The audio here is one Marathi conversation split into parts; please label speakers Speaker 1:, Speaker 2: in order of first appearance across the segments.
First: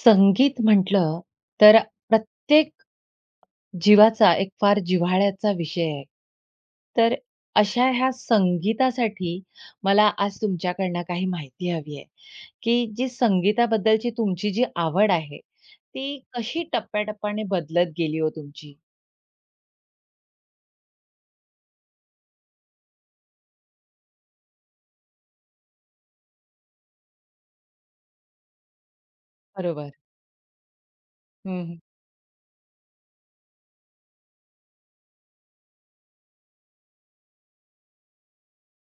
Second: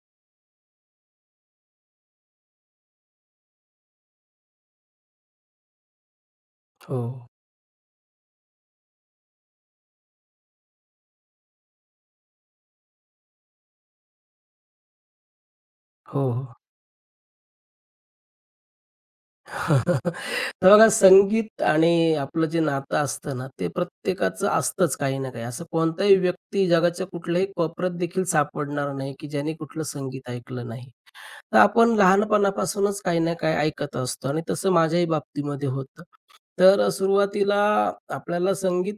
Speaker 1: संगीत म्हटलं तर प्रत्येक जीवाचा एक फार जिव्हाळ्याचा विषय आहे.
Speaker 2: हो,
Speaker 1: तर अशा ह्या संगीतासाठी मला आज तुमच्याकडनं काही माहिती हवी आहे, की जी संगीताबद्दलची तुमची जी आवड आहे, ती
Speaker 2: हो, हो.
Speaker 1: कशी टप्प्याटप्प्याने बदलत गेली हो तुमची?
Speaker 2: तर बघा संगीत आणि आपलं जे नातं असतं ना, ते प्रत्येकाचं असतंच काही ना काही. असं कोणताही व्यक्ती जगाच्या कुठल्याही कोपऱ्यात देखील सापडणार नाही, की ज्याने कुठलं
Speaker 1: बरोबर.
Speaker 2: संगीत ऐकलं नाही. तर
Speaker 1: हं, हं.
Speaker 2: आपण लहानपणापासूनच काही ना काही ऐकत असतो आणि तसं माझ्याही बाबतीमध्ये होतं. तर सुरुवातीला आपल्याला संगीत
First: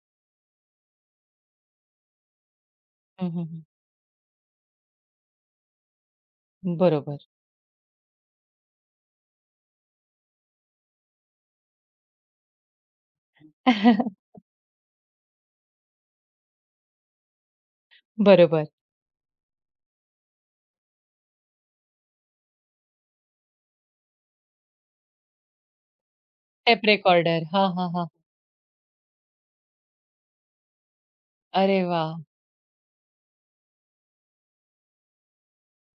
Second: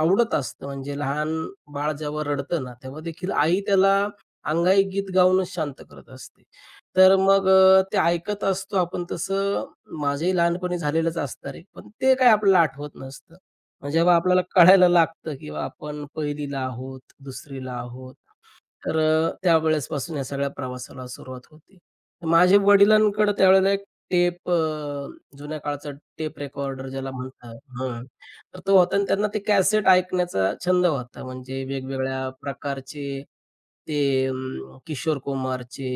Speaker 2: आवडत असतं म्हणजे लहान बाळ जेव्हा रडतं ना, तेव्हा
Speaker 1: हं,
Speaker 2: देखील आई
Speaker 1: हं,
Speaker 2: त्याला अंगाई गीत गाऊनच शांत करत असते. तर
Speaker 1: बरोबर.
Speaker 2: मग ते ऐकत असतो आपण तसं माझ्याही लहानपणी झालेलंच असणार आहे. पण ते काही आपल्याला आठवत नसतं. मग जेव्हा आपल्याला कळायला लागतं, किंवा आपण 1ली आहोत, 2री आहोत
Speaker 1: बरोबर.
Speaker 2: तर त्यावेळेसपासून या सगळ्या प्रवासाला सुरुवात होती. माझे वडिलांकडे त्यावेळेला एक टेप जुन्या काळचा टेप
Speaker 1: टेप
Speaker 2: रेकॉर्डर ज्याला
Speaker 1: रेकॉर्डर.
Speaker 2: म्हणतात
Speaker 1: हां, हां,
Speaker 2: हं.
Speaker 1: हां.
Speaker 2: तर तो होता आणि त्यांना ते कॅसेट ऐकण्याचा छंद होता. म्हणजे
Speaker 1: अरे वाह!
Speaker 2: वेगवेगळ्या प्रकारचे ते किशोर कुमारचे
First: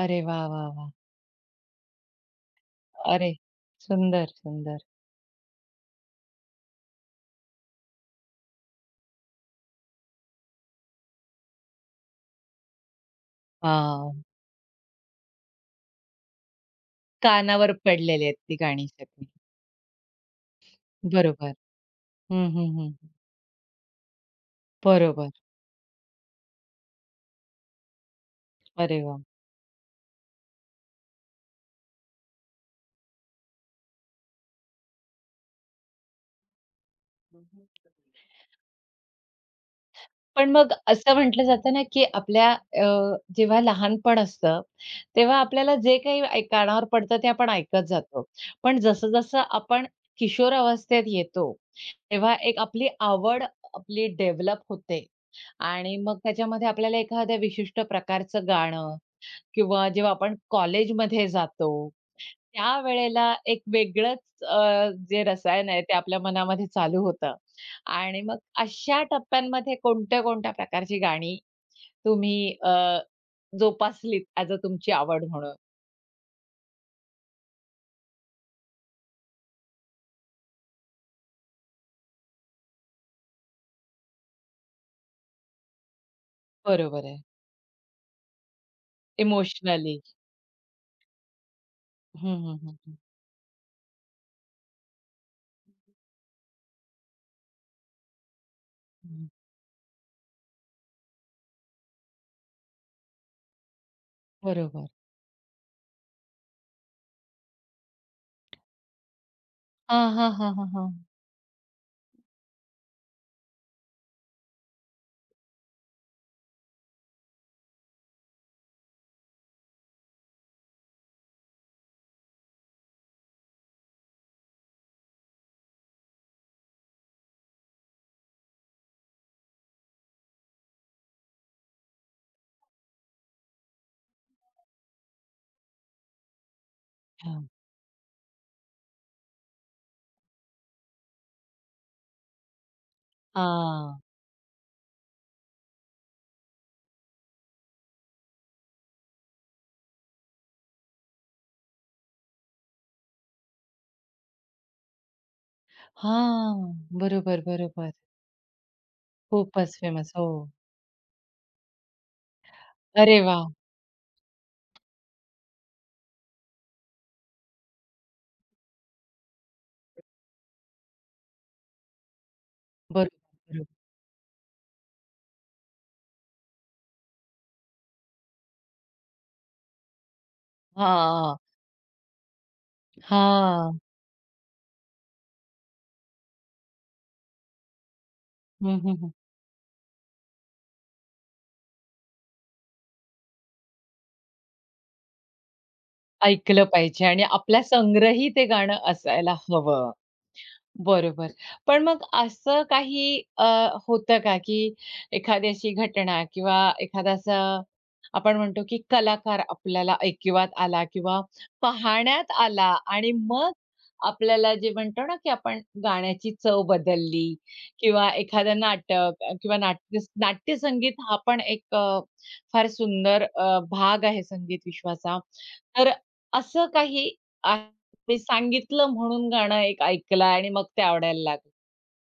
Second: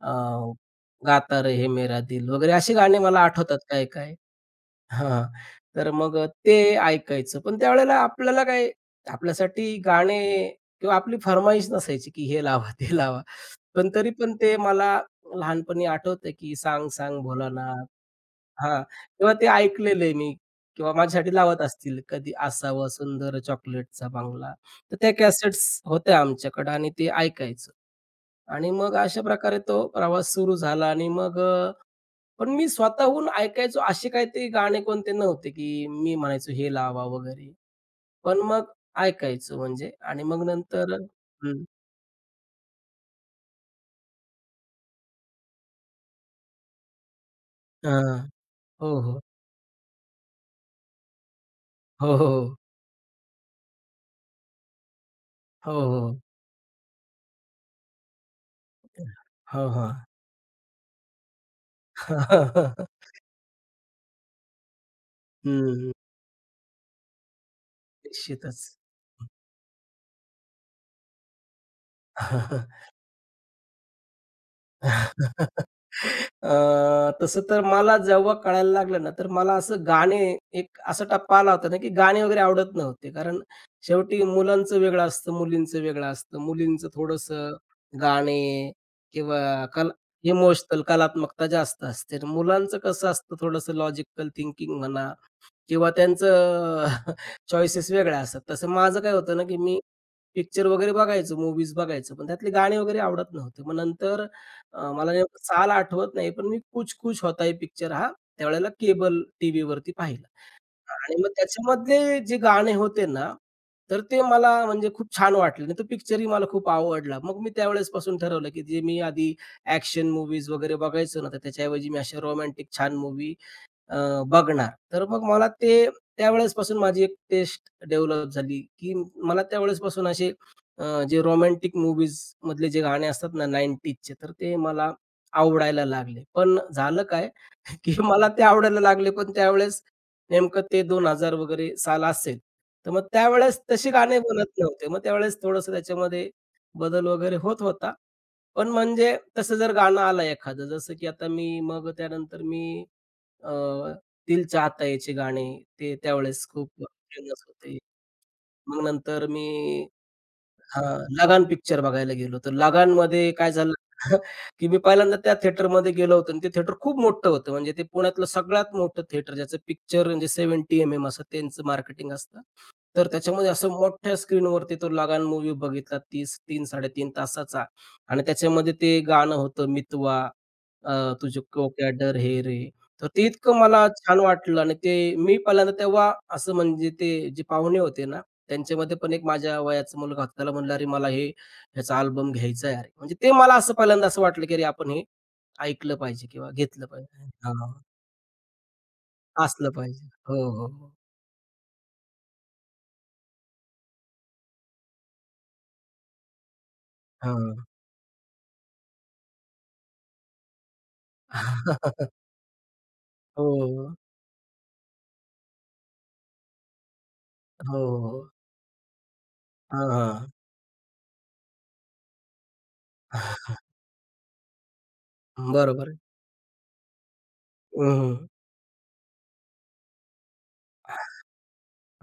Speaker 2: अ,
Speaker 1: अरे वाह, वाह, वाह!
Speaker 2: गाता रे हे मेरा दिल वगैरे असे गाणे मला
Speaker 1: अरे,
Speaker 2: आठवतात काही-काही.
Speaker 1: सुंदर, सुंदर.
Speaker 2: हां. तर मग ते ऐकायचं. पण त्यावेळेला आपल्याला काय आपल्यासाठी गाणे किंवा आपली फर्माईश नसायची, की हे लावा, ते लावा. पण तरी
Speaker 1: हां.
Speaker 2: पण ते मला लहानपणी आठवतंय, की "सांग सांग
Speaker 1: कानावर
Speaker 2: भोलानाथ"
Speaker 1: पडलेली आहेत ती
Speaker 2: हां.
Speaker 1: गाणी सगळी.
Speaker 2: किंवा ते ऐकलेलं आहे मी किंवा माझ्यासाठी
Speaker 1: बरोबर.
Speaker 2: लावत असतील. कधी
Speaker 1: हं, हं,
Speaker 2: "असावा
Speaker 1: हं.
Speaker 2: सुंदर चॉकलेटचा बंगला." तर त्या
Speaker 1: बरोबर.
Speaker 2: कॅसेट्स होत्या आमच्याकडे आणि ते ऐकायचं आणि मग
Speaker 1: अरे वाह!
Speaker 2: अशा प्रकारे तो प्रवास सुरू झाला आणि मग पण मी स्वतःहून ऐकायचो असे काही ते गाणे कोणते नव्हते, की मी म्हणायचो हे लावा वगैरे. पण मग ऐकायचो म्हणजे आणि मग
Speaker 1: पण मग
Speaker 2: नंतर
Speaker 1: असं म्हटलं
Speaker 2: हं.
Speaker 1: जातं ना, की आपल्या जेव्हा लहानपण असतं, तेव्हा आपल्याला जे काही कानावर पडतं ते आपण ऐकत
Speaker 2: हां.
Speaker 1: जातो. पण
Speaker 2: हो, हो.
Speaker 1: जसं-जसं आपण किशोर अवस्थेत येतो,
Speaker 2: हो,
Speaker 1: तेव्हा
Speaker 2: हो.
Speaker 1: एक आपली आवड आपली डेव्हलप होते
Speaker 2: हो,
Speaker 1: आणि मग
Speaker 2: हो.
Speaker 1: त्याच्यामध्ये आपल्याला एखाद्या विशिष्ट प्रकारचं गाणं
Speaker 2: हो,
Speaker 1: किंवा
Speaker 2: हां.
Speaker 1: जेव्हा आपण कॉलेजमध्ये जातो त्यावेळेला एक वेगळंच जे रसायन आहे
Speaker 2: हं.
Speaker 1: ते आपल्या मनामध्ये चालू होतं आणि मग
Speaker 2: निश्चितच.
Speaker 1: अशा टप्प्यांमध्ये कोणत्या-कोणत्या प्रकारची गाणी तुम्ही अ, जोपासलीत ॲज अ तुमची आवड म्हणून?
Speaker 2: अ, तसं तर मला जेव्हा कळायला लागलं ना, तर मला असं गाणे एक असा टप्पा आला होता ना, की गाणे वगैरे आवडत नव्हते. कारण शेवटी मुलांचं वेगळं असतं, मुलींचं वेगळं असतं. मुलींचं
Speaker 1: बरोबर आहे.
Speaker 2: थोडंसं गाणे किंवा कला
Speaker 1: इमोशनली.
Speaker 2: इमोशनल कलात्मकता जास्त असते. तर
Speaker 1: हं, हं, हं,
Speaker 2: मुलांचं
Speaker 1: हं.
Speaker 2: कसं असतं थोडंसं लॉजिकल थिंकिंग म्हणा किंवा त्यांचं चॉईसेस वेगळ्या असतात. तसं माझं काय
Speaker 1: हं,
Speaker 2: होतं ना, की मी पिक्चर वगैरे बघायचो, मूव्हीज बघायचो, पण त्यातले गाणे वगैरे आवडत नव्हते. मग नंतर
Speaker 1: बरोबर.
Speaker 2: मला नेमकं साल आठवत नाही, पण मी कुछ कुछ होता है पिक्चर हा त्यावेळेला केबल टीव्ही वरती
Speaker 1: हां,
Speaker 2: पाहिला
Speaker 1: हां, हां, हां, हां.
Speaker 2: आणि मग त्याच्यामधले जे गाणे होते ना, तर ते मला म्हणजे खूप छान वाटले आणि तो पिक्चरही मला खूप आवडला. मग मी त्यावेळेसपासून ठरवलं, की जे मी आधी ॲक्शन मूव्हीज वगैरे बघायचो ना, तर त्याच्याऐवजी मी अशा रोमॅन्टिक छान मूव्ही अ, बघणार. तर मग मला ते त्यावेळेसपासून माझी एक टेस्ट डेव्हलप झाली, की मला त्यावेळेसपासून असे जे रोमॅन्टिक मूव्हीजमधले जे गाणे असतात ना 90ज तर ते मला आवडायला लागले. पण झालं काय,
Speaker 1: हां.
Speaker 2: की मला ते आवडायला लागले, पण त्यावेळेस नेमकं ते 2000 वगैरे साल असेल. तर मग त्यावेळेस तसे
Speaker 1: हां.
Speaker 2: गाणे बनत नव्हते. मग त्यावेळेस थोडंसं त्याच्यामध्ये बदल वगैरे होत होता. पण म्हणजे तसं जर गाणं आलं एखादं, जसं की आता मी मग त्यानंतर मी अ, दिल चाहता याचे गाणे ते त्यावेळेस खूप
Speaker 1: हां. बरोबर,
Speaker 2: फेमस होते.
Speaker 1: बरोबर.
Speaker 2: मग नंतर मी
Speaker 1: खूपच फेमस. हो.
Speaker 2: हां, लगान पिक्चर बघायला गेलो. तर
Speaker 1: अरे
Speaker 2: लगानमध्ये
Speaker 1: वाह!
Speaker 2: काय झालं की मी पहिल्यांदा त्या थिएटरमध्ये गेलो होतो आणि ते थिएटर खूप मोठं होतं. म्हणजे ते पुण्यातलं सगळ्यात मोठं थिएटर ज्याचं पिक्चर म्हणजे 70 एम-एम असं त्यांचं मार्केटिंग असतं. तर
Speaker 1: बरोबर,
Speaker 2: त्याच्यामध्ये
Speaker 1: बरोबर.
Speaker 2: असं मोठ्या स्क्रीनवरती तो लगान मूव्ही बघितला 30 3-3.5 तासाचा आणि त्याच्यामध्ये ते गाणं होतं मितवा अ,
Speaker 1: हां.
Speaker 2: तुझको क्या डर है रे. तर ते इतकं
Speaker 1: हां.
Speaker 2: मला छान वाटलं आणि ते मी पहिल्यांदा तेव्हा असं म्हणजे ते जे पाहुणे होते ना,
Speaker 1: हं, हं,
Speaker 2: त्यांच्यामध्ये
Speaker 1: हं.
Speaker 2: पण एक माझ्या वयाचा मुलगा होता. त्याला म्हणलं, "अरे मला हे ह्याचा अल्बम घ्यायचा आहे अरे." म्हणजे ते मला असं पहिल्यांदा असं वाटलं, की अरे आपण हे ऐकलं पाहिजे किंवा
Speaker 1: ऐकलं
Speaker 2: घेतलं
Speaker 1: पाहिजे आणि
Speaker 2: पाहिजे.
Speaker 1: आपल्या
Speaker 2: हां,
Speaker 1: संग्रही ते गाणं असायला
Speaker 2: असलं
Speaker 1: हवं.
Speaker 2: पाहिजे. हो, हो, हो.
Speaker 1: बरोबर. पण मग असं काही होतं का, की एखादी अशी घटना किंवा एखादा असा
Speaker 2: हां.
Speaker 1: आपण म्हणतो, की कलाकार आपल्याला ऐकिवात आला किंवा पाहण्यात आला आणि मग
Speaker 2: हो,
Speaker 1: आपल्याला जे म्हणतो ना, की आपण गाण्याची चव बदलली
Speaker 2: हो,
Speaker 1: किंवा
Speaker 2: हो.
Speaker 1: एखादं नाटक किंवा
Speaker 2: हां,
Speaker 1: नाट्य
Speaker 2: हां.
Speaker 1: नाट्यसंगीत हा पण एक फार सुंदर भाग आहे संगीत विश्वाचा.
Speaker 2: बरोबर
Speaker 1: तर
Speaker 2: आहे.
Speaker 1: असं काही
Speaker 2: हं,
Speaker 1: मी
Speaker 2: हं.
Speaker 1: सांगितलं म्हणून गाणं एक ऐकलं आणि मग ते आवडायला लागलं.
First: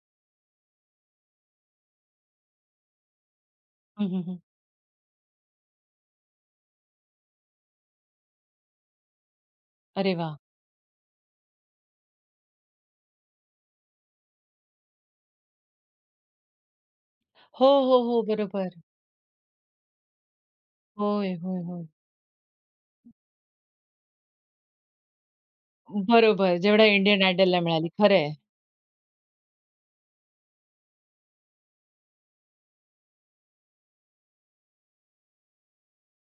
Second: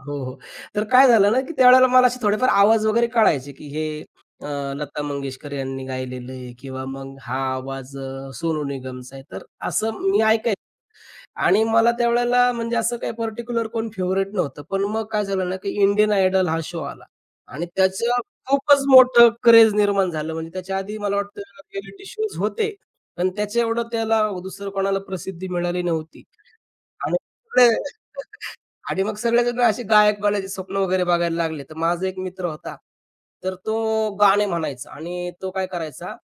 Speaker 2: हो, हो. तर काय झालं ना, की त्यावेळेला मला असे थोडेफार आवाज वगैरे कळायचे, की हे
Speaker 1: हं, हं, हं.
Speaker 2: अ, लता मंगेशकर यांनी गायलेलं आहे किंवा मग हा आवाज सोनू निगमचा आहे. तर असं
Speaker 1: अरे
Speaker 2: मी
Speaker 1: वाह!
Speaker 2: ऐकायचो. आणि मला त्यावेळेला म्हणजे असं काही पर्टिक्युलर कोण फेव्हरेट नव्हतं. पण मग काय झालं ना, की इंडियन आयडल हा शो आला
Speaker 1: हो,
Speaker 2: आणि
Speaker 1: हो, हो.
Speaker 2: त्याचं
Speaker 1: बरोबर.
Speaker 2: खूपच मोठं क्रेज निर्माण झालं. म्हणजे त्याच्या आधी मला
Speaker 1: होय,
Speaker 2: वाटतं
Speaker 1: होय, होय.
Speaker 2: रिएलिटी शोज होते, पण त्याच्या एवढं त्याला दुसरं कोणाला प्रसिद्धी मिळाली नव्हती
Speaker 1: बरोबर. जेवढ्या
Speaker 2: आणि
Speaker 1: इंडियन आयडलला
Speaker 2: सगळे
Speaker 1: मिळाली. खरं
Speaker 2: आणि मग सगळेजण असे गायक बनायचे स्वप्न वगैरे बघायला लागले. तर माझा एक मित्र होता. तर तो गाणे म्हणायचा आणि तो काय करायचा,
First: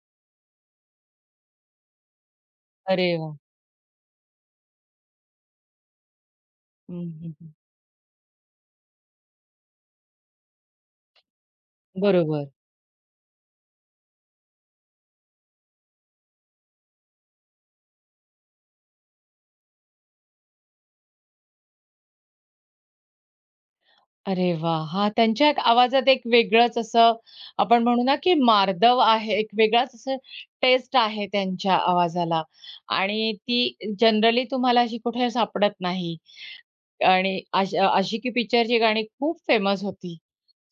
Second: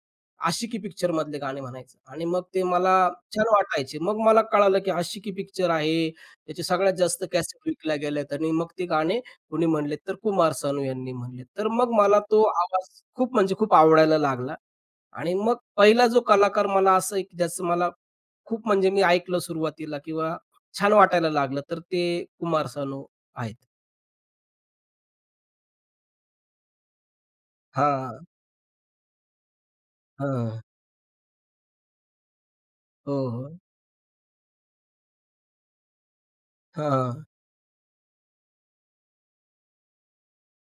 Speaker 2: आशिकी पिक्चर मधले गाणे म्हणायचा आणि मग ते मला
Speaker 1: अरे वाह!
Speaker 2: छान वाटायचे. मग मला कळालं, की आशिकी पिक्चर आहे. त्याचे सगळ्यात
Speaker 1: हं,
Speaker 2: जास्त
Speaker 1: हं, हं.
Speaker 2: कॅसेट विकल्या गेल्यात आणि मग ते गाणे कोणी म्हणलेत तर कुमार सानू यांनी म्हणलेत. तर मग मला तो
Speaker 1: बरोबर.
Speaker 2: आवाज खूप म्हणजे खूप आवडायला लागला आणि मग पहिला जो कलाकार मला असं आहे, की ज्याचं मला खूप म्हणजे मी ऐकलं सुरुवातीला किंवा छान वाटायला लागलं, तर ते कुमार सानू आहेत.
Speaker 1: अरे वाह! हां, त्यांच्या एक आवाजात एक वेगळंच असं आपण म्हणू ना,
Speaker 2: हां,
Speaker 1: की मार्दव आहे. एक वेगळाच असं
Speaker 2: हां.
Speaker 1: टेस्ट आहे त्यांच्या आवाजाला
Speaker 2: हो,
Speaker 1: आणि
Speaker 2: हो.
Speaker 1: ती जनरली तुम्हाला अशी कुठे सापडत नाही.
Speaker 2: हां.
Speaker 1: आणि आशिकी पिक्चरची गाणी खूप फेमस होती.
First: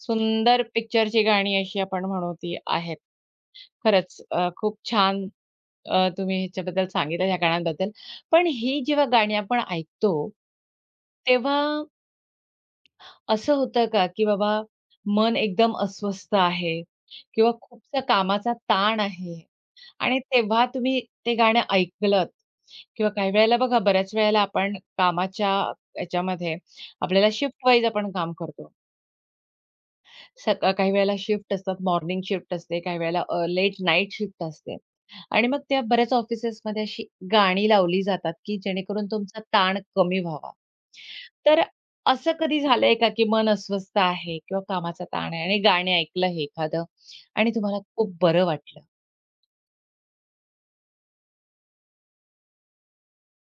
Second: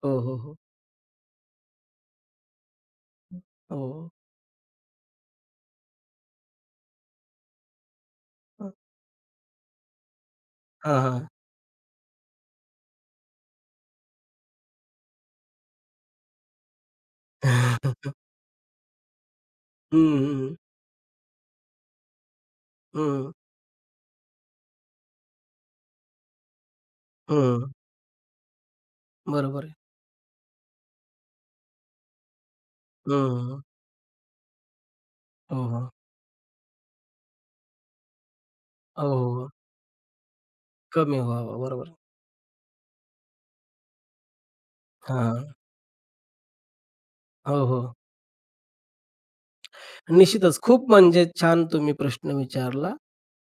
Speaker 2: हो, हो, हो.
Speaker 1: सुंदर पिक्चरची गाणी अशी आपण म्हणू ती आहेत.
Speaker 2: हो.
Speaker 1: खरंच खूप छान तुम्ही ह्याच्याबद्दल सांगितलं ह्या गाण्यांबद्दल. पण ही जेव्हा गाणी आपण ऐकतो,
Speaker 2: हां, हां.
Speaker 1: तेव्हा असं होतं का, की बाबा मन एकदम अस्वस्थ आहे किंवा खूपसा कामाचा ताण आहे
Speaker 2: हं,
Speaker 1: आणि
Speaker 2: हं,
Speaker 1: तेव्हा तुम्ही ते गाणं ऐकलत किंवा काही
Speaker 2: हं.
Speaker 1: वेळेला बघा, बऱ्याच वेळेला आपण कामाच्या याच्यामध्ये आपल्याला शिफ्ट
Speaker 2: हं.
Speaker 1: वाईज आपण काम करतो.
Speaker 2: बरोबर आहे.
Speaker 1: काही वेळेला शिफ्ट असतात, मॉर्निंग शिफ्ट असते, काही वेळेला
Speaker 2: हं.
Speaker 1: लेट नाईट शिफ्ट असते. आणि मग
Speaker 2: हो,
Speaker 1: त्या
Speaker 2: हो.
Speaker 1: बऱ्याच ऑफिसेसमध्ये अशी गाणी लावली जातात, की
Speaker 2: हो,
Speaker 1: जेणेकरून
Speaker 2: हो.
Speaker 1: तुमचा
Speaker 2: हो,
Speaker 1: ताण कमी व्हावा.
Speaker 2: कमी व्हावं.
Speaker 1: तर
Speaker 2: बरोबर.
Speaker 1: असं कधी झालंय का, की मन अस्वस्थ आहे किंवा कामाचा ताण आहे
Speaker 2: हां.
Speaker 1: आणि गाणे ऐकलं हे एखादं आणि
Speaker 2: हो,
Speaker 1: तुम्हाला
Speaker 2: हो.
Speaker 1: खूप बरं वाटलं?
Speaker 2: निश्चितच. खूप म्हणजे छान तुम्ही प्रश्न विचारला.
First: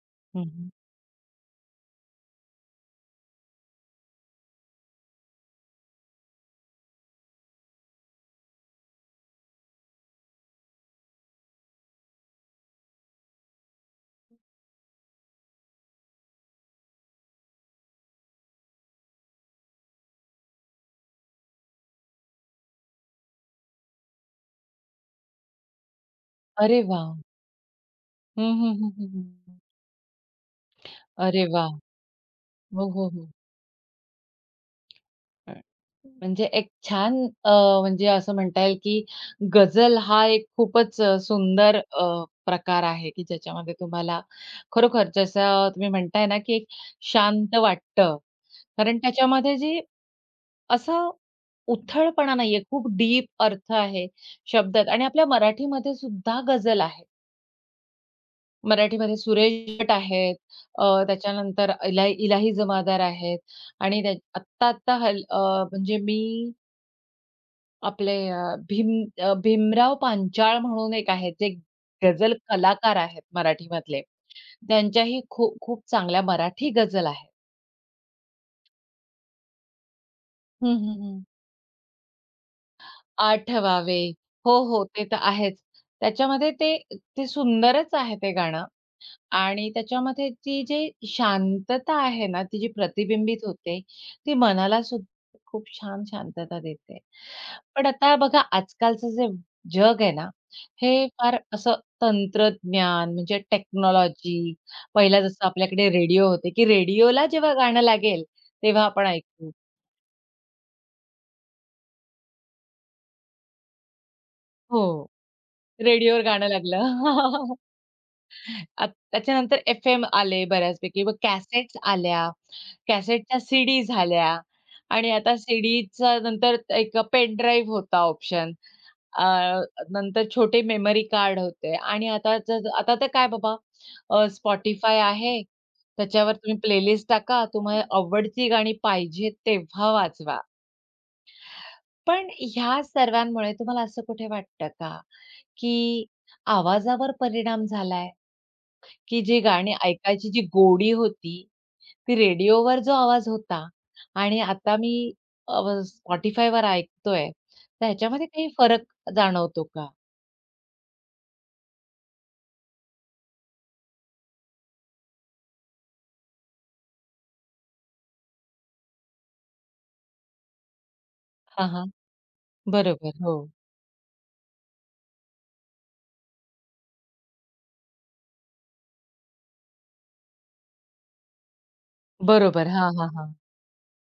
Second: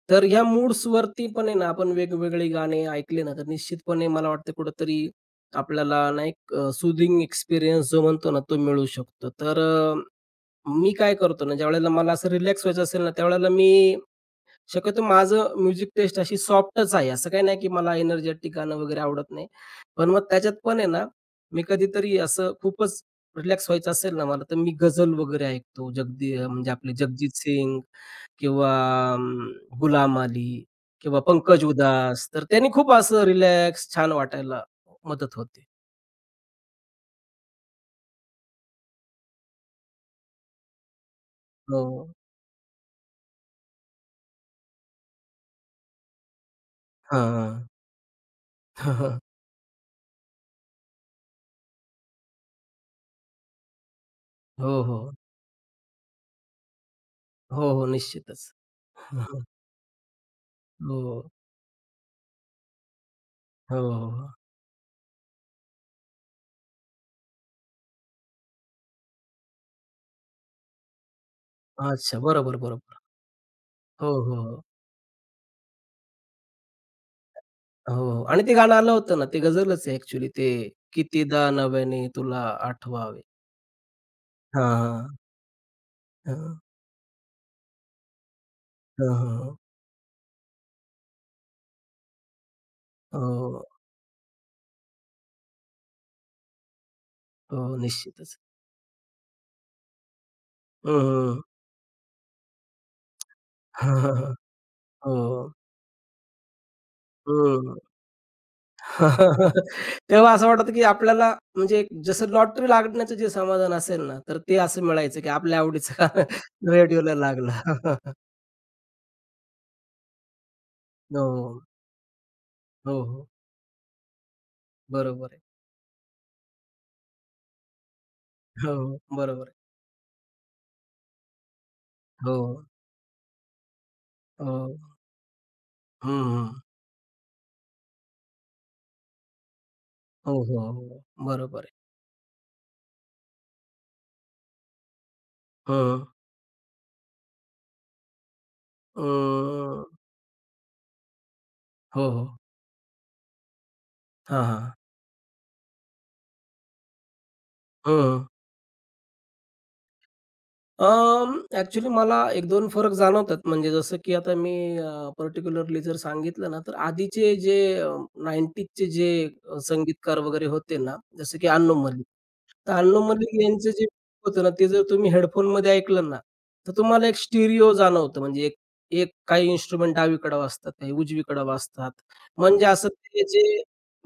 Speaker 2: तर ह्या
Speaker 1: हं,
Speaker 2: मूड्सवरती पण आहे ना, आपण वेगवेगळी गाणी ऐकली ना, तर निश्चितपणे मला वाटतं कुठेतरी आपल्याला ना, एक एक्सपिरियन्स जो म्हणतो ना, तो मिळू शकतो. तर मी काय करतो ना, ज्यावेळेला मला असं रिलॅक्स व्हायचं असेल ना, त्यावेळेला मी शक्यतो माझं म्युझिक टेस्ट अशी सॉफ्टच आहे. असं काही नाही, की मला एनर्जेटिक गाणं वगैरे आवडत नाही. पण मग त्याच्यात पण आहे ना, मी कधीतरी असं खूपच रिलॅक्स व्हायचं असेल ना मला, तर मी गझल वगैरे ऐकतो. जगदी म्हणजे
Speaker 1: अरे
Speaker 2: आपले
Speaker 1: वाह!
Speaker 2: जगजीत सिंग
Speaker 1: हं,
Speaker 2: किंवा
Speaker 1: हं, हं, हं,
Speaker 2: अं,
Speaker 1: हं.
Speaker 2: गुलाम अली किंवा
Speaker 1: अरे
Speaker 2: पंकज
Speaker 1: वाह!
Speaker 2: उधास. तर त्यांनी
Speaker 1: हो,
Speaker 2: खूप
Speaker 1: हो,
Speaker 2: असं
Speaker 1: हो.
Speaker 2: रिलॅक्स छान वाटायला मदत
Speaker 1: हं.
Speaker 2: होते.
Speaker 1: म्हणजे एक छान अ, म्हणजे असं म्हणता येईल, की गझल हा एक खूपच सुंदर
Speaker 2: हो.
Speaker 1: प्रकार आहे, की ज्याच्यामध्ये तुम्हाला खरोखर जसं तुम्ही म्हणताय ना, की एक शांत
Speaker 2: हां.
Speaker 1: वाटतं. कारण त्याच्यामध्ये जे असं उथळपणा नाहीये, खूप डीप अर्थ आहे
Speaker 2: हो,
Speaker 1: शब्दात आणि
Speaker 2: हो.
Speaker 1: आपल्या मराठीमध्ये सुद्धा गझल आहे.
Speaker 2: हो, हो. निश्चितच.
Speaker 1: मराठीमध्ये सुरेश भट आहेत.
Speaker 2: हो, हो.
Speaker 1: त्याच्यानंतर इलाही इलाही जमादार आहेत
Speaker 2: हो,
Speaker 1: आणि त्या
Speaker 2: हो.
Speaker 1: आत्ता-आत्ता म्हणजे मी आपले भीमराव पांचाळ म्हणून एक आहेत, जे
Speaker 2: अच्छा.
Speaker 1: गझल
Speaker 2: बरोबर,
Speaker 1: कलाकार
Speaker 2: बरोबर.
Speaker 1: आहेत मराठीमधले.
Speaker 2: हो, हो, हो.
Speaker 1: त्यांच्याही खूप खूप चांगल्या मराठी गझल आहेत.
Speaker 2: हो. आणि ते गाणं आलं होतं ना, ते गझलच आहे ॲक्चुअली ते
Speaker 1: हं, हं, हं.
Speaker 2: कितीदा नव्याने तुला आठवावे.
Speaker 1: आठवावे. हो,
Speaker 2: हां,
Speaker 1: हो. ते तर
Speaker 2: हां.
Speaker 1: आहेच. त्याच्यामध्ये
Speaker 2: हां,
Speaker 1: ते ते सुंदरच आहे ते गाणं.
Speaker 2: हां, हां.
Speaker 1: आणि त्याच्यामध्ये ती जी शांतता आहे ना, ती जी प्रतिबिंबित
Speaker 2: हो,
Speaker 1: होते, ती मनाला सुद्धा खूप छान शांतता देते.
Speaker 2: हो.
Speaker 1: पण आता
Speaker 2: निश्चितच.
Speaker 1: बघा आजकालचं जे जग आहे ना,
Speaker 2: हं,
Speaker 1: हे फार
Speaker 2: हं.
Speaker 1: असं तंत्रज्ञान म्हणजे टेक्नॉलॉजी पहिला जसं
Speaker 2: हो.
Speaker 1: आपल्याकडे रेडिओ होते, की रेडिओला जेव्हा
Speaker 2: हं.
Speaker 1: गाणं लागेल, तेव्हा आपण ऐकू.
Speaker 2: तेव्हा असं वाटतं, की आपल्याला म्हणजे एक जसं लॉटरी लागण्याचं जे समाधान असेल ना, तर ते असं
Speaker 1: हो,
Speaker 2: मिळायचं, की आपल्या आवडीचा
Speaker 1: रेडिओवर गाणं
Speaker 2: गाणं
Speaker 1: लागलं.
Speaker 2: रेडिओला लागलं.
Speaker 1: अ, त्याच्यानंतर एफ-एम आले बऱ्याचपैकी. मग
Speaker 2: हो,
Speaker 1: कॅसेट्स आल्या,
Speaker 2: हो, हो.
Speaker 1: कॅसेटच्या सीडी झाल्या आणि
Speaker 2: बरोबर
Speaker 1: आता
Speaker 2: आहे.
Speaker 1: सीडीच्या नंतर एक पेन ड्राईव्ह होता ऑप्शन.
Speaker 2: हो,
Speaker 1: अ,
Speaker 2: बरोबर आहे.
Speaker 1: नंतर छोटे मेमरी कार्ड होते आणि आता
Speaker 2: हो,
Speaker 1: तर आता तर काय बाबा अ,
Speaker 2: हो.
Speaker 1: आहे.
Speaker 2: हं,
Speaker 1: त्याच्यावर
Speaker 2: हं.
Speaker 1: तुम्ही प्लेलिस्ट टाका. तुम्हाला आवडती गाणी पाहिजे तेव्हा
Speaker 2: हो,
Speaker 1: वाजवा.
Speaker 2: हो, हो. बरोबर आहे.
Speaker 1: पण ह्या सर्वांमुळे तुम्हाला असं कुठे वाटतं का, की
Speaker 2: हं.
Speaker 1: आवाजावर परिणाम झालाय? की जी गाणी
Speaker 2: हो,
Speaker 1: ऐकायची जी गोडी होती,
Speaker 2: हो,
Speaker 1: ती
Speaker 2: हो.
Speaker 1: रेडिओवर जो आवाज होता आणि
Speaker 2: हां, हां.
Speaker 1: आता मी अ, Spotifyवर ऐकतोय, तर
Speaker 2: हो,
Speaker 1: ह्याच्यामध्ये
Speaker 2: हो.
Speaker 1: काही फरक जाणवतो का?
Speaker 2: अं, ॲक्चुअली मला 1-2 फरक जाणवतात. म्हणजे जसं की आता मी पर्टिक्युलरली जर सांगितलं ना, तर आधीचे जे संगीतकार वगैरे होते ना, जसं की
Speaker 1: हां,
Speaker 2: अन्नू
Speaker 1: हां.
Speaker 2: मलिक. तर अन्नू
Speaker 1: बरोबर.
Speaker 2: मलिक
Speaker 1: हो.
Speaker 2: यांचं जे होतं ना, ते जर तुम्ही हेडफोनमध्ये ऐकलं ना, तर तुम्हाला एक स्टिरिओ जाणवतं. म्हणजे एक एक काही इन्स्ट्रुमेंट डावीकडं वाजतात, काही उजवीकडं वाजतात. म्हणजे
Speaker 1: बरोबर.
Speaker 2: असं
Speaker 1: हां, हां,
Speaker 2: ते
Speaker 1: हां.
Speaker 2: जे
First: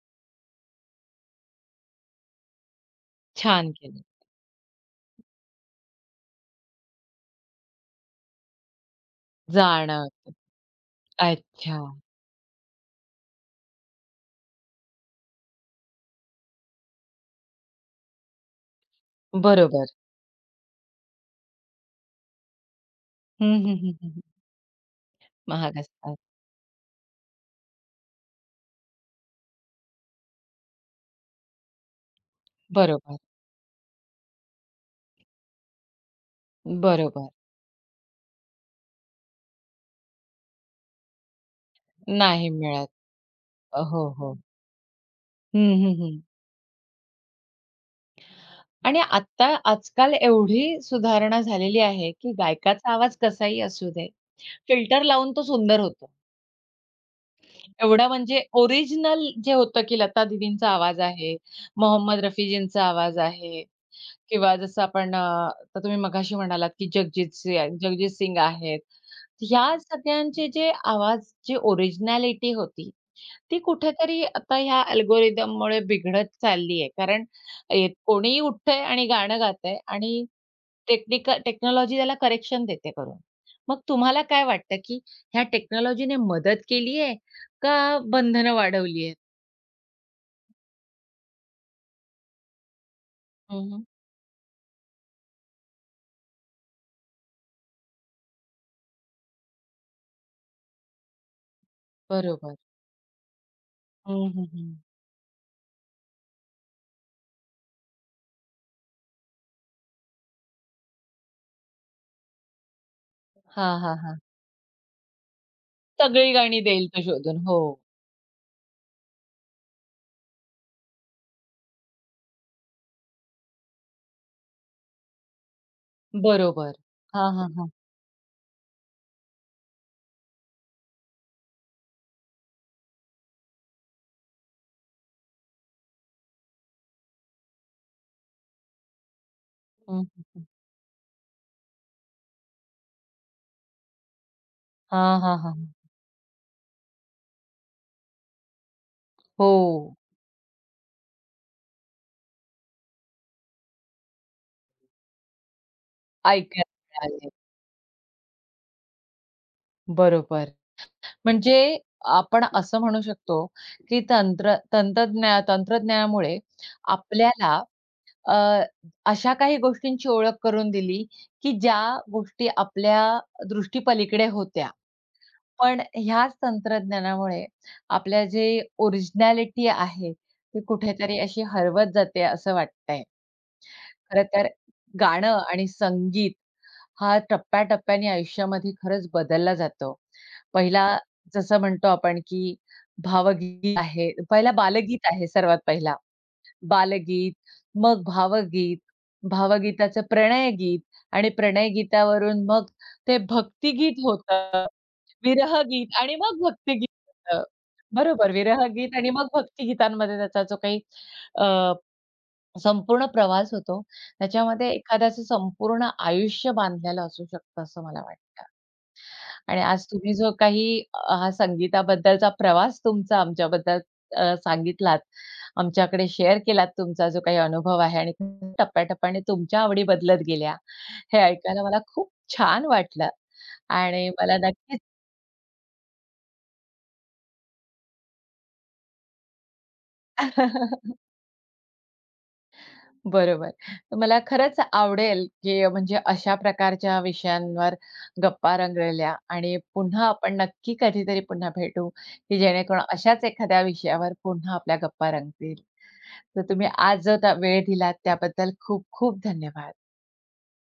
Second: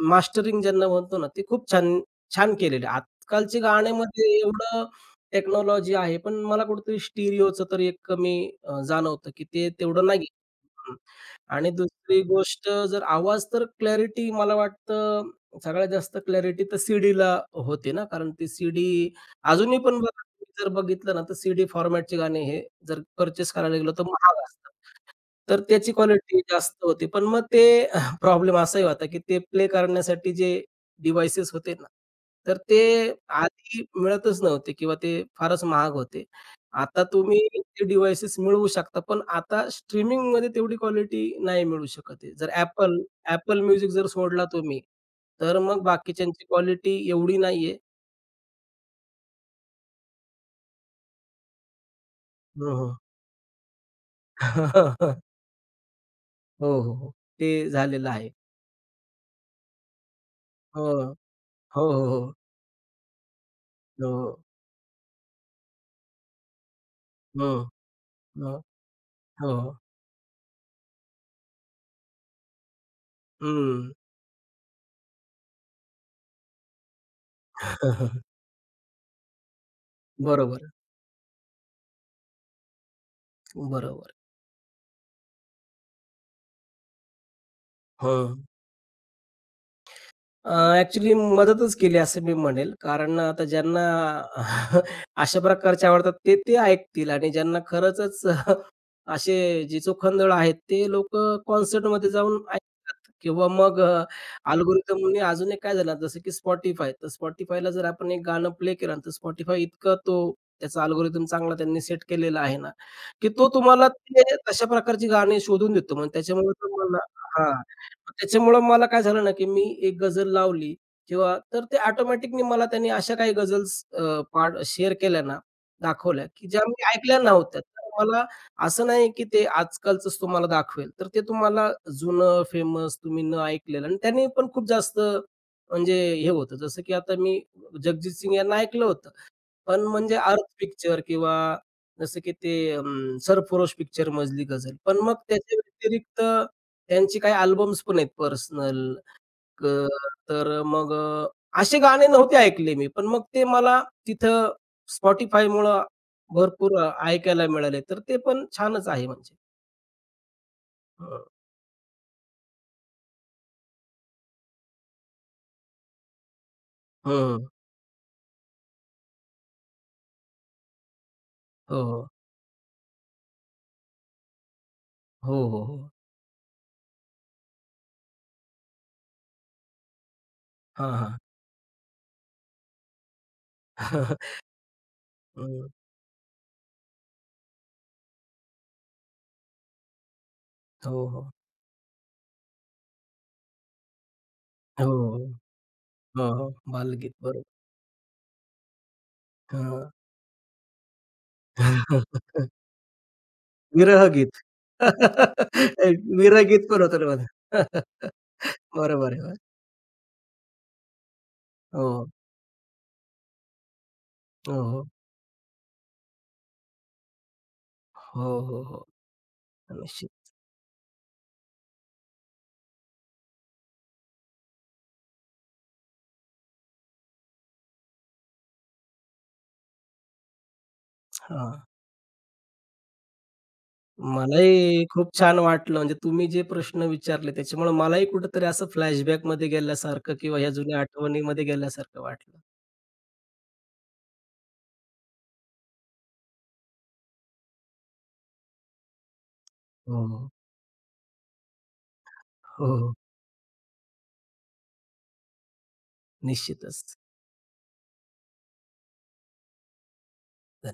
Speaker 2: मास्टरिंग ज्यांना म्हणतो ना, ते खूप छान छान केलेलं आहे.
Speaker 1: छान केलं.
Speaker 2: गाण्यामध्ये एवढं टेक्नॉलॉजी आहे, पण मला कुठेतरी स्टिरिओचं तरी एक कमी जाणवतं, की ते तेवढं नाही
Speaker 1: जाणवतं.
Speaker 2: हं. आणि
Speaker 1: अच्छा.
Speaker 2: दुसरी गोष्ट जर आवाज तर क्लॅरिटी मला वाटतं सगळ्यात जास्त क्लॅरिटी तर सीडीला होते ना, कारण ती सीडी अजूनही
Speaker 1: बरोबर.
Speaker 2: पण बघा तुम्ही जर बघितलं ना, तर सीडी फॉर्मॅटचे गाणे हे जर
Speaker 1: हं,
Speaker 2: पर्चेस करायला
Speaker 1: हं,
Speaker 2: गेलो
Speaker 1: हं,
Speaker 2: तर
Speaker 1: हं. हं.
Speaker 2: महाग असतात. तर
Speaker 1: महाग
Speaker 2: त्याची
Speaker 1: असतात.
Speaker 2: क्वालिटी जास्त होती. पण मग ते प्रॉब्लेम असाही होता, की ते प्ले करण्यासाठी जे डिव्हाइसेस होते ना, तर ते
Speaker 1: बरोबर.
Speaker 2: आधी मिळतच नव्हते किंवा ते फारच महाग होते. आता
Speaker 1: बरोबर.
Speaker 2: तुम्ही ते डिव्हाइसेस मिळवू शकता, पण आता स्ट्रीमिंगमध्ये तेवढी क्वालिटी नाही मिळू शकत आहे.
Speaker 1: नाही
Speaker 2: जर
Speaker 1: मिळत.
Speaker 2: Apple म्युझिक
Speaker 1: हो,
Speaker 2: जर
Speaker 1: हो.
Speaker 2: सोडला तुम्ही,
Speaker 1: हं,
Speaker 2: तर मग
Speaker 1: हं, हं.
Speaker 2: बाकीच्यांची क्वालिटी एवढी नाहीये.
Speaker 1: आणि आता आजकाल एवढी सुधारणा झालेली आहे, की
Speaker 2: हं,
Speaker 1: गायकाचा
Speaker 2: हं.
Speaker 1: आवाज कसाही असू दे फिल्टर लावून तो सुंदर होतो.
Speaker 2: हो, हो, हो. ते
Speaker 1: एवढा
Speaker 2: झालेलं आहे.
Speaker 1: म्हणजे ओरिजिनल जे होतं, की लता दीदींचा
Speaker 2: हो,
Speaker 1: आवाज
Speaker 2: हो,
Speaker 1: आहे,
Speaker 2: हो, हो,
Speaker 1: मोहम्मद
Speaker 2: हो.
Speaker 1: रफीजींचा आवाज आहे
Speaker 2: हं,
Speaker 1: किंवा जसं आपण आता तुम्ही मघाशी म्हणालात, की जगजीत सिंग
Speaker 2: हो,
Speaker 1: आहेत.
Speaker 2: हो.
Speaker 1: ह्या सगळ्यांचे जे आवाज, जी ओरिजिनॅलिटी होती ती
Speaker 2: हं.
Speaker 1: कुठेतरी आता ह्या अल्गोरिदममुळे बिघडत चालली आहे. कारण कोणीही उठतंय आणि गाणं गातंय आणि
Speaker 2: बरोबर,
Speaker 1: टेक्नॉलॉजी त्याला करेक्शन देते करून. मग
Speaker 2: बरोबर.
Speaker 1: तुम्हाला काय वाटतं, की ह्या टेक्नॉलॉजीने मदत केली आहे का
Speaker 2: हं.
Speaker 1: बंधनं वाढवली आहेत?
Speaker 2: अ, ॲक्चुअली मदतच केली असं मी म्हणेल. कारण आता
Speaker 1: हं,
Speaker 2: ज्यांना
Speaker 1: हं.
Speaker 2: अशा प्रकारचे आवडतात ते, ते ऐकतील आणि ज्यांना खरंचच असे जे चोखंदळ आहेत ते लोकं कॉन्सर्टमध्ये जाऊन
Speaker 1: बरोबर.
Speaker 2: ऐकतात किंवा मग
Speaker 1: हं, हं, हं.
Speaker 2: अजून एक काय झालं जसं की Spotify. तर Spotifyला जर आपण एक गाणं प्ले केलं ना, तर Spotify इतकं तो त्याचा अल्गोरिथम चांगला त्यांनी सेट केलेला आहे ना, की तो
Speaker 1: हां,
Speaker 2: तुम्हाला
Speaker 1: हां, हां.
Speaker 2: ते तशा प्रकारची गाणी शोधून देतो. मग
Speaker 1: सगळी
Speaker 2: त्याच्यामुळे
Speaker 1: गाणी देईल
Speaker 2: तुम्हाला
Speaker 1: तो शोधून.
Speaker 2: हां.
Speaker 1: हो,
Speaker 2: मग त्याच्यामुळं मला काय झालं ना, की मी एक गझल लावली किंवा तर ते ऑटोमॅटिकली मला त्यांनी अशा काही गझल्स पार्ट शेअर केल्या ना, दाखवल्या, की ज्या
Speaker 1: बरोबर.
Speaker 2: मी ऐकल्या
Speaker 1: हां, हां,
Speaker 2: नव्हत्या.
Speaker 1: हां.
Speaker 2: तर मला असं नाही की ते आजकालचंच तुम्हाला दाखवेल, तर ते तुम्हाला जुनं फेमस तुम्ही न ऐकलेलं आणि त्याने पण खूप जास्त म्हणजे हे होतं. जसं की आता मी जगजीत सिंग यांना ऐकलं होतं. पण
Speaker 1: हं,
Speaker 2: म्हणजे
Speaker 1: हं, हं.
Speaker 2: अर्थ पिक्चर किंवा जसं की ते सरफरोश पिक्चर मजली गझल. पण मग
Speaker 1: हां, हां,
Speaker 2: त्याच्या
Speaker 1: हां.
Speaker 2: व्यतिरिक्त त्यांचे काही अल्बम्स पण आहेत पर्सनल
Speaker 1: हो,
Speaker 2: अ, तर असे गाणे नव्हते ऐकले मी. पण मग ते मला तिथं Spotifyमुळं
Speaker 1: ऐकायला
Speaker 2: भरपूर
Speaker 1: मिळाले.
Speaker 2: ऐकायला मिळाले. तर ते पण छानच आहे म्हणजे.
Speaker 1: बरोबर.
Speaker 2: हं,
Speaker 1: म्हणजे आपण असं म्हणू शकतो, की तंत्रज्ञानामुळे
Speaker 2: हं.
Speaker 1: आपल्याला अ, अशा काही गोष्टींची ओळख करून दिली, की ज्या
Speaker 2: हो, हो.
Speaker 1: गोष्टी आपल्या दृष्टीपलीकडे होत्या.
Speaker 2: हो, हो,
Speaker 1: पण
Speaker 2: हो.
Speaker 1: ह्याच तंत्रज्ञानामुळे आपल्या जे ओरिजिनॅलिटी आहे, ती
Speaker 2: हां, हां.
Speaker 1: कुठेतरी अशी हरवत जाते असं वाटतंय. खरं तर गाणं आणि
Speaker 2: हं.
Speaker 1: संगीत हा टप्प्याटप्प्याने आयुष्यामध्ये खरंच बदलला जातो. पहिला
Speaker 2: हो, हो.
Speaker 1: जसं म्हणतो आपण, की भावगीत आहे. पहिला
Speaker 2: हो,
Speaker 1: बालगीत
Speaker 2: हो.
Speaker 1: आहे सर्वात पहिला.
Speaker 2: हो, हो. बालगीत
Speaker 1: बालगीत,
Speaker 2: बरोबर.
Speaker 1: मग भावगीत,
Speaker 2: हां.
Speaker 1: भावगीताचं प्रणयगीत आणि प्रणयगीतावरून मग ते भक्तिगीत
Speaker 2: विरहगीत.
Speaker 1: होतं, विरहगीत आणि मग
Speaker 2: विरहगीत पण
Speaker 1: भक्तिगीत
Speaker 2: होतं ना
Speaker 1: होतं.
Speaker 2: माझं.
Speaker 1: बरोबर, विरहगीत आणि
Speaker 2: बरोबर
Speaker 1: मग
Speaker 2: आहे.
Speaker 1: भक्तिगीतांमध्ये त्याचा जो काही
Speaker 2: हो.
Speaker 1: संपूर्ण प्रवास होतो.
Speaker 2: हो,
Speaker 1: त्याच्यामध्ये
Speaker 2: हो.
Speaker 1: एखाद्याचं संपूर्ण आयुष्य बांधलेलं असू शकतं असं मला
Speaker 2: हो,
Speaker 1: वाटतं.
Speaker 2: हो, हो.
Speaker 1: आणि आज
Speaker 2: निश्चित.
Speaker 1: तुम्ही जो काही हा संगीताबद्दलचा प्रवास तुमचा आमच्याबद्दल सांगितलात, आमच्याकडे शेअर केलात तुमचा जो काही अनुभव आहे आणि टप्प्याटप्प्याने तुमच्या आवडी बदलत गेल्या, हे
Speaker 2: हां.
Speaker 1: ऐकायला मला खूप छान वाटलं आणि मला नक्कीच
Speaker 2: मलाही खूप छान वाटलं. म्हणजे तुम्ही जे प्रश्न विचारले त्याच्यामुळे मलाही कुठेतरी असं फ्लॅशबॅकमध्ये गेल्यासारखं किंवा ह्या जुन्या आठवणीमध्ये गेल्यासारखं वाटलं.
Speaker 1: बरोबर. तर मला खरंच आवडेल, की म्हणजे अशा प्रकारच्या विषयांवर गप्पा रंगलेल्या आणि
Speaker 2: हो,
Speaker 1: पुन्हा
Speaker 2: हो.
Speaker 1: आपण नक्की कधीतरी पुन्हा भेटू, की
Speaker 2: हो,
Speaker 1: जेणेकरून
Speaker 2: हो.
Speaker 1: अशाच एखाद्या विषयावर पुन्हा आपल्या गप्पा रंगतील. तर तुम्ही
Speaker 2: निश्चितच.
Speaker 1: आज जो वेळ दिलात त्याबद्दल खूप खूप धन्यवाद.
Speaker 2: धन्यवाद.